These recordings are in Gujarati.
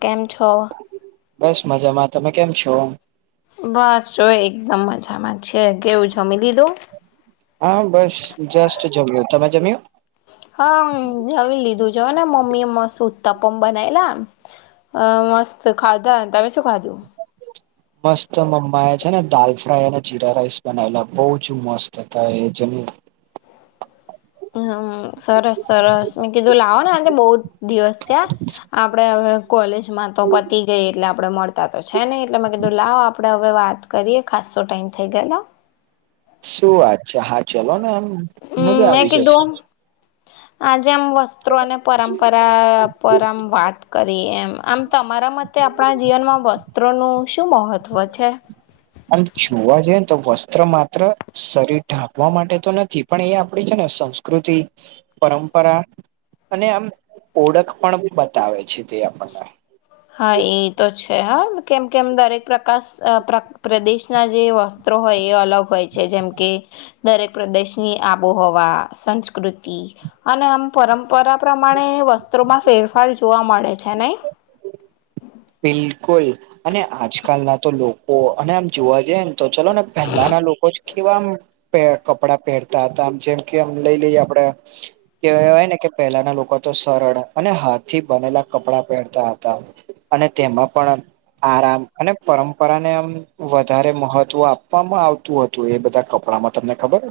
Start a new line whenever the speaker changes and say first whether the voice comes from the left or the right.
left: કેમ છો?
right: બસ મજામાં. તમે કેમ છો?
left: બસ જો એકદમ મજામાં છે, કેવું જમી લીધું?
right: હા, બસ જસ્ટ જમ્યું તમે જમ્યું?
left: હા હમ્મ જમી લીધું જોને મમ્મી એ મસ્ત ઉત્તપમ બનાયલા અહ મસ્ત ખાધા તમે શું ખાધું?
right: મસ્ત મમ્મા એ છે, ને દાલ ફ્રાય અને જીરા રાઈસ બનાવેલા બહુ જ મસ્ત હતા એ જમ્યું.
left: હમ્મ સરસ, સરસ મેં કીધું લાવો ને આજે બઉ દિવસ થયા આપડે હવે કોલેજ તો મા પતી ગઈ એટલે આપડે મળતા તો છે, નઈ એટલે કીધું લાવો આપે. આપણે હવે વાત કરીએ ખાસો ટાઈમ થઈ ગયલો
right: શું વાત છે, હા ચલો ને એમ
left: હમ
right: મજા
left: મેં
right: આવી જશે.
left: કીધું આજે આમ વસ્ત્રો અને પરંપરા પરમ વાત કરી એમ આમ તમારા મતે આપણા જીવનમાં વસ્ત્રોનું શું મહત્ત્વ છે.
right: આમ જોવા જઈએ તો વસ્ત્ર માત્ર શરીર ઢાંકવા માટેતો નથી પણ એ આપડી છે, ને સંસ્કૃતિ પરંપરા. અને આમ ઓળખ પણ બી બતાવે છે, તે આપણને
left: હા એતો છે, હા કેમ કેમ દરેક પ્રકાશ પ્રદેશના જે વસ્તુ. હોય એ અલગ હોય છે, જેમ કે. દરેક પ્રદેશની આબોહવા સંસ્કૃતિ અને આમ પરંપરા પ્રમાણે વસ્ત્રમાં ફેરફાર જોવા મળે છે, નઈ
right: બિલકુલ અને આજકાલ નાતો લોકો અને આમ જોવા જઈને તો ચલોને પહેલાના લોકો જ કેવામ પેર કપડા પહેરતા હતા આમ જેમ કેમ લઈ લઈએ આપડે, કેવાય ને કે પહેલાના લોકોતો સરળ અને હાથથી બનેલા કપડાં પહેરતા હતા, અને તેમાં પણ, આરામ અને પરંપરાને આમ વધારે મહત્વ આપવામાં આવે. તું હતું એ બધા કપડાંમાં તમને ખબર હે.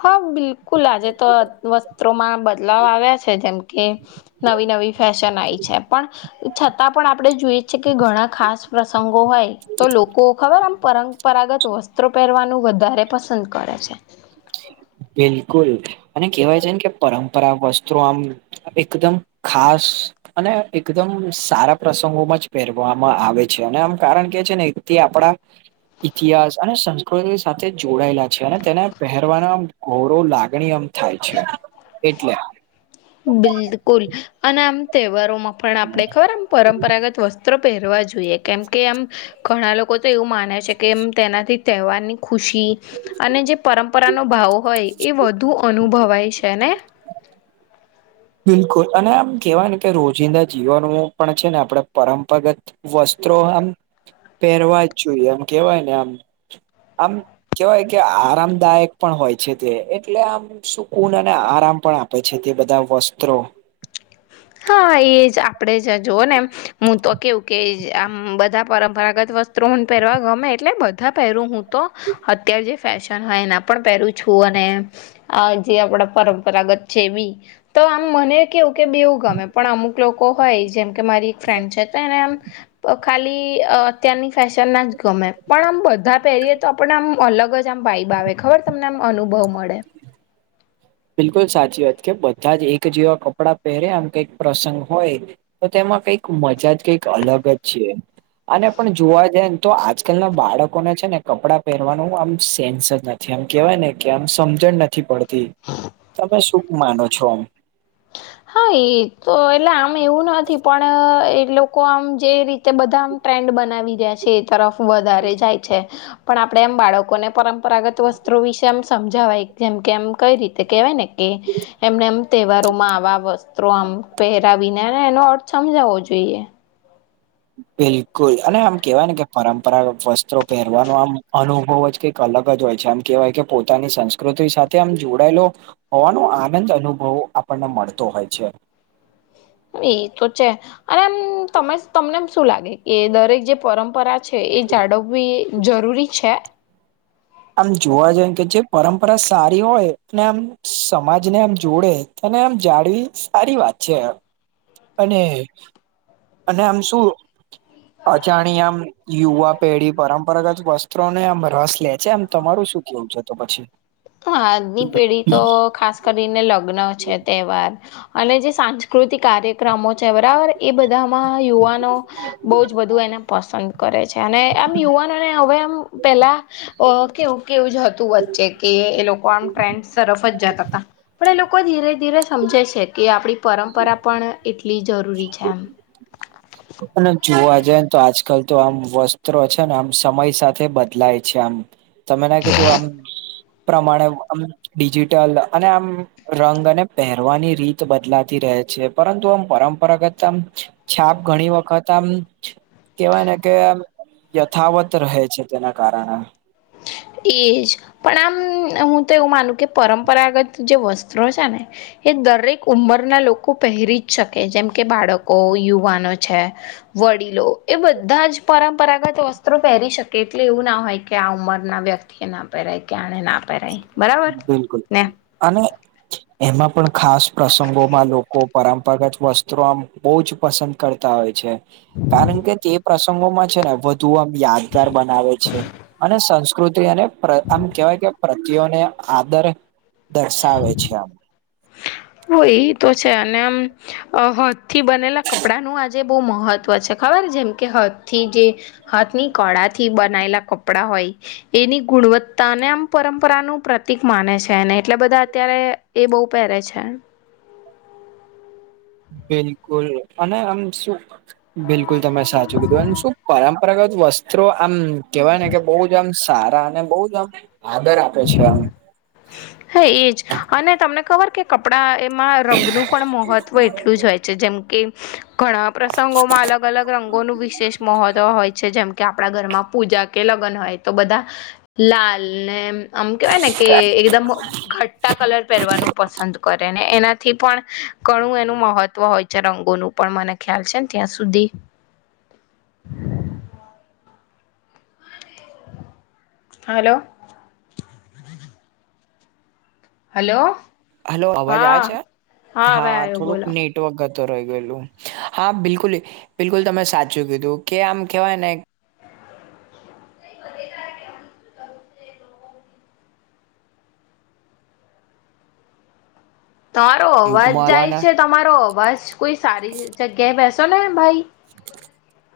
left: હા, બિલકુલ આજે તો વસ્ત્રોમાં બદલાવ આવ્યા છે, જેમ કે. નવી, નવી ફેશન આઈ છે, પણ છતાં પણ આપણે જોઈ છે, કે ઘણા ખાસ પ્રસંગો હોય તો લોકો ખબર આમ પર... પરાગત વસ્ત્રો પહેરવાનું વધારે પસંદ કરે છે.
right: બિલકુલ, અને કેહેવાય છે ને કે પરંપરા વસ્ત્રુ આમ એકદમ ખાસ. અને એકદમ સારા પ્રસંગોમાં જ પહેરવામાં આવે છે, અને એમ કારણ કે છે ને એકથી આપડા... ઇતિહાસ અને સંસ્કૃતિ સાથે જોડાયેલા છે, અને તેને... પહેરવાના આમ ઘોરો લાગણી આમ થાય છે, એટલે...
left: બિલકુલ, અને આમ તહેવારોમાં પણ આપણે ખબર આમ... પરંપરાગત વસ્ત્રો પહેરવા જોઈએ, કેમ કે આમ ઘણા લોકો તો એવું માને છે, કેમ તેનાથી તહેવારની ખુશી. અને જે પરંપરાનો ભાવ હોય, એ વધુ અનુભવાય છે ને.
right: બિલકુલ, અને આમ કેહેવાય ને કે રોજિંદા જીવન પણ છે ને આપડે પરંપરાગત વસ્ત્રો આમ પહેરવા જ જોઈએ, આમ કેવાય ને આમ, આમ કેવાય કે આરામદાયક પણ હોય છે, તે એટલે આમ... સુકૂન અને આરામ પણ આપે છે, તે બધા વસ્ત્રો
left: હા, એ જ આપણેે જ જોવો ને હું તો કેવું કે આમ બધા પરંપરાગત વસ્તુ... ત્રણ પહેરવા ગમે, એટલે બધા પહેરું હું તો, અત્યાર જે ફેશન હોય એના પણ પહેરું છું, અને... આજે આપડા પરંપરાગત છે, બી તો આમ મને કેવું કે બેવુ ગમે, પણ અમુક લોકો હોય જેમ કે મારી એક ફ્રેન્ડ છે, તો એને એમ ખાલી અત્યારની ફેશનના જ ગમે, પણ આમ બધા પહેરીએ તો આપણે આમ અલગ જ મ ભાઈબ આવે ખબર તમને, આમ અનુભવ મળે...
right: બિલકુલ સાચી વાત, કે બધા જ એક જેવા કપડાં પહેરે, આમ કઈક પ્રસંગ હોય. તો તેમાં કઈક મજા જ કઈક અલગ જ છે. અને પણ જોવા જાય ને તો આજકાલ ના બાળકોને છે ને કપડાં પહેરવાનું આમ સેન્સ જ નથી. એમ કેવાય ને કે આમ સમજણ નથી પડતી. તમે શું માનો છો.
left: હાં તો એટલે આમ એવું નથી, પણ એ લોકો આમ જે રીતે બધા આ ટ્રેન્ડ બનાવી રહ્યા છે. એ તરફ વધારે જાય છે. પણ આપડે એમ બાળકોને પરંપરાગત વસ્ત્રો વિશે એમ સમજાવાય, જેમ કે એમ કઈ રીતે કેહેવાય ને. કે એમને એમ તહેવારો માં આવા વસ ત્રો આમ પહેરાવીને એનો અર્થ સમજાવવો જોઈએ.
right: બિલકુલ અને આમ કેવાય ને કે પરંપરાગત વસ્ત્રો પહેરવાનો આમ અનુભવ જ કે અલગ જ હોય છે, આમ કેવાય કે પોતાની સંસ્કૃતિ સાથે આમ જોડાયેલો હોવાનો આનંદ અનુભવ આપણને મળતો હોય છે.
left: હવે એ તો છે, અને એમ તમે તમને એમ શું લાગે કે દરેક જે પરંપરા છ છે એ જાળવવી જરૂરી છે.
right: આમ જોવા જઈ કે જે પરંપરા સારી હોય, અને આમ સમાજને આમ જોડે. અને આમ જાળવી સારી વાત છે. અને, અને આમ શું? અજાણી આમ યુવા પેઢી પરંપરાગત વસ્ત્રો ને આમ રસ લે છે, આમ તમારું શું કેવું છે, તો પછી.
left: હ, આજની પેઢી તો ખાસ કરીને લગ્ન છે, તહેવાર અને જે સાંસ્કૃતિક કાર્યક્રમો છે, બરાબર. એ બધામાં યુવાનો બહુ જ બધું એને પસંદ કરે છે, અને આમ યુવાનોને હવે આમ પેલા કેવું કેવું જ હતું વચ્ચે કે એ લોકો આમ ટ્રેન્ડસ તરફ જ જતા હતા, પણ એ લોકો ધીરે-ધીરે સમજે છે, કે આપડી પરંપરા પણ એટલી જરૂરી છે.
right: અને જોવા જાય ને તો આજકાલ તો આમ વસ્ત્રો છે ને આમ સમય સાથે બદલાય છે આમ. તમે ના કીધું આમ પ્રમાણેમ ડિજિટલ અને આમ રંગ અને પહેરવાની રીત બદલાતી રહે છે. પરંતુ આમ પરંપરાગત આમ છાપ ઘણી વખત આમ કેવાય ને કેમ યથાવત રહે છે તેના કારણે.
left: એજ, પણ આમ હું તો એવું માનું કે પરંપરાગત જે વસ્ત્રો છે ને એ દરેક ઉંમરના લોકો પહેરી જ શકે, જેમ કે બાળકો, યુવાનો છે, વડીલો. એ બધા જ પરંપરાગત વસ્ત્રો પહેરી શકે એટલે એવું ના હોય કે આ ઉંમર ના વ્યક્તિએ ના પેરાય કે આણે ના પહેરાય બરાબર
right: બિલકુલ,
left: ને
right: અને એમાં પણ ખાસ પ્રસંગોમાં લોકો પરંપરાગત વસ્ત્રો આમ બઉ જ પસંદ કરતા હોય છે. કારણ કે તે પ્રસંગોમાં છે ને વધ ધુ આમ યાદગાર બનાવે છે. અને સંસ્કૃતિ અને પ્ર આમ કેવાય કે પ્રત્યોને આદર દર્શાવે છે આમ.
left: હો ઈ તો છે અને આમ. અ હાથ થી બનેલા કપડાનું આજે બઉ મહત્વ છે. ખબર જેમ કે હાથ થી જે હાથ ની કળાથી બનાયેલા કપડા હોય. એની ગુણવત્તાને આમ પરંપરાનું પ્રતિક માને છે એને એટલે બધા અત્યારે એ બહુ પહેરે છે. [unintelligible]
right: બિલકુલ અને આમ શું બિલકુલ તમે સાચું કીધું, અને શું પરંપરાગત વસ્ત્રો આમ. કહેવાય ને કે બહુ જ આમ સારા, અને બહુ જ આમ આદર આપે છે આમ.
left: હા એજ. અને તમને ખબર કે કપડાં એમાં રંગનું પણ મહત્ત્વ એટલું જ હોય છે. જેમ કે ઘણા પ્રસંગોમાં અલગ-અલગ રંગોનું વિશેષ મહત્વ હોય છે. જેમ કે આપ પણાં ઘરમાં પૂજા કે લગ્ન હોય તો બધા લાલ ને આમ કહેવાય ને કે એકદમ ઘટ્ટા કલર પહેરવાનું પસંદ કરે. ને એનાથી પણ ઘણું એનું મહત્વ હોય છે રંગોનું પણ મને ખ્યાલ છેન ત્યાં સુધી. હલો. હલો.
right: હલો. અવાજ આવે છે?
left: હા હવે
right: હા
left: આવ્યો
right: થોડુક
left: બોલો
right: નેટ વર્ક જતો રહી ગયેલું. હા બિલકુલ-બિલકુલ તમે સાચું કીધું. કે આમ કહેવાય ને
left: [inaudible] તારો અવાજ
right: યુગમાં
left: જાય
right: આવવાના
left: છે. તમારો અવાજ, કોઈ સારી જગ્યાએ બેસો ને ભાઈ.
right: [inaudible]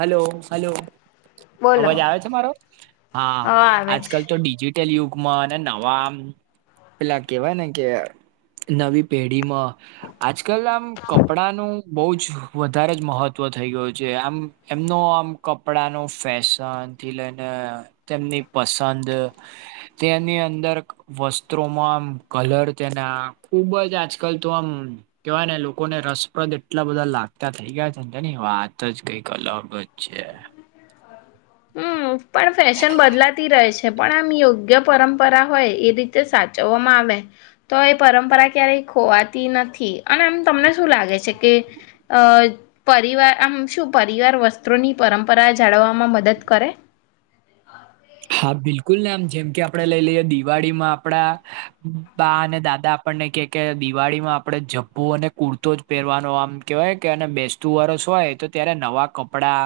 right: હલો-હલો.
left: બોલો
right: અવાજ આવે છે મારો? હા.
left: આવે
right: આજકાલ તો
left: છે
right: ડીજીટ ટલયુગમાં અને નવા આમ પહેલા કહેવાય ને, કે નવી પેઢીમાં આજકલ આમ કપડાનું બહું જ વધારે જ મહત્વ થઈ ગયું છે. આમ એમનો આમ કપડા નો ફેશનથી લઈને તેમની પસંદ તેની અંદર વસ્ત્રોમાં આમ કલર તેના ખુબ જ આજકલ તો આમ કહેવાય ને લોકોને રસપ્રદ એટલા બધા લાગતા થઈ ગયા છેન, તેની વાત જ કંઈક અલગ જ છેે.
left: હમ્મ. પણ ફેશન બદલાતી રહે છ. છે, પણ આમ યોગ્ય પરંપરા હોય એ રીતે સાચવવામાં આવે. તો એ પરંપરા ક્યારેય ખોવાતી નથી. અને આમ તમને શું લાગે છે કે અહ પરિવાર આમ શું પરિવાર વસ્ત્રોની પરંપરા જાળવવામાં મદદ કરે?
right: હા બિલકુલ ને આમ. જેમ કે આપણે લઈ લઈએ દિવાળીમાં આપણા બા અને દાદા આપણને કહે કે, દિવાળીમાં આપણે જભ્ભો અને કુર્તો જ પહેરવાનો, આમ કહેવાય કે એને બેસ તુ વર્ષ હોય તો ત્યારે નવા કપડા,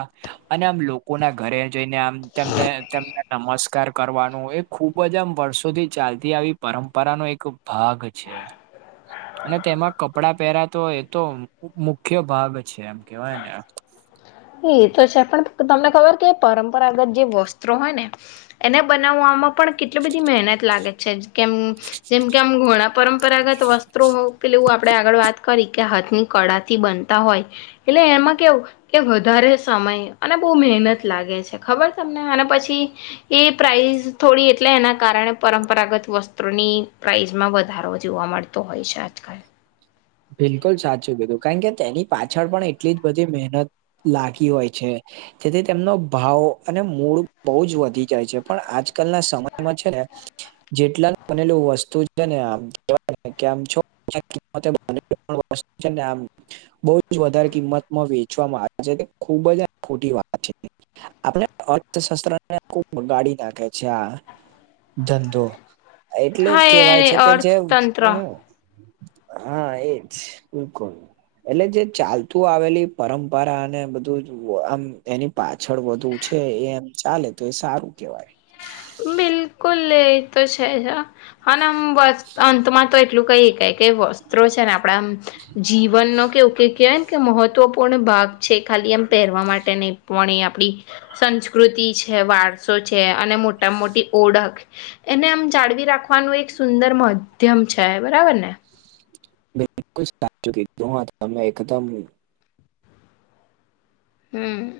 right: અને આમ લોક કોના ઘરે જઈને આમ તેમને-તેમને નમસ્કાર કાર કરવાનું એ ખુબ જ આમ વર્ષોથી ચાલતી આવી પરંપરા નો એક ભાગ છે. એ. અને તેમાં કપડાં પહેરાતો હોય તો મુખ્ય ભાગ છે એમ. કહેવાય ને એમ.
left: હા એ તો છે. પણ તમને ખબર કે પરંપરાગત જે વસ્ત્રો હોય ને એને બનાવવામાં પણ કેટલી બધી મહેનત લાગે છે. કેમ જેમ કે આમ ઘોણાં પરંપરાગત વસ્ત્રોવ પહેલું આપણે આગળ વાત કરી કે હાથ ની કળાથી બનતા હોય. એટલે એમાં કેવું એ વધારે સમય અને બહુ મહેનત લાગે છે. ખબર તમને? અને પછી એ પ્રાઇઝ થોડી એજ એટલે એના કારણે પરંપરાગત વસ્ત્રોની પ્રાઇઝમાં વધારો જોવા મળતો હોય છે આજકાલ.
right: બિલકુલ સાચું કીધું. કારણ કે તેની પાછળ પણ એટલી જ બધી મહેનત લાગી હોય છે. જેથી તેમનો ભાવ અને મૂળ બહુ જ વધી જાય છે. પણ આજકાલના સમયમાં છે ને જેટલા બનેલું વસ્તુ છે ને [inaudible] કિંમતે [inaudible] છે ને આમ બો જ વધારે કિંમતમાં વેચવામાં આવે છે તે ખૂબ જ આ ખોટી વાત છે. આપડા અર્થશાસ્ત્ર ને ખુબ બગાડી નાખે છે આ. ધંધો એટલે જ
left: હા
right: કેવાય
left: એ
right: છે કે જે ઉચ
left: અર્થતંત્ર
right: હા એજ બિલકુલ. એટલે જે ચાલતું આવેલી પરંપરા અને બધું આમ એની પાછળ વધુ છે એ એમ ચાલે તો એ સારું કેવાય.
left: બિલકુલ એ તો છે જ હા અને આમ [unintelligible] અંતમાં તો એટલું કય હકાય કે વસ્ત્રો છે ને આપણા આમ
right: [unintelligible]
left: જીવનનો કેવું કે કેવાય ને કે મહત્વપૂર્ણ ભાગ છે ખાલી એમ પહેરવા માટે નય પણ એ આપડી સંસ્કૃતિ છે, વારસો છે અને મોટા માં મોટી ઓળખ એને આમ જાળવી રાખવાનું એક સુંદર માધ્યમ છે બરાબર ને.
right: બિલકુલ સાચું કીધું તમેં એકદમ
left: હમમ.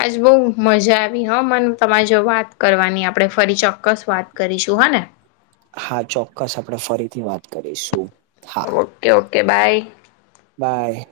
left: આજ બો મજા આવી હા મને તમારે જોડે વાત કરવાની આપણે ફરી ચોક્કસ વાત કરીશું હા ને.
right: હા ચોક્કસ આપણે ફરીથી વાત કરીશું. હા
left: ઓકે ઓકે બાય.
right: બાય.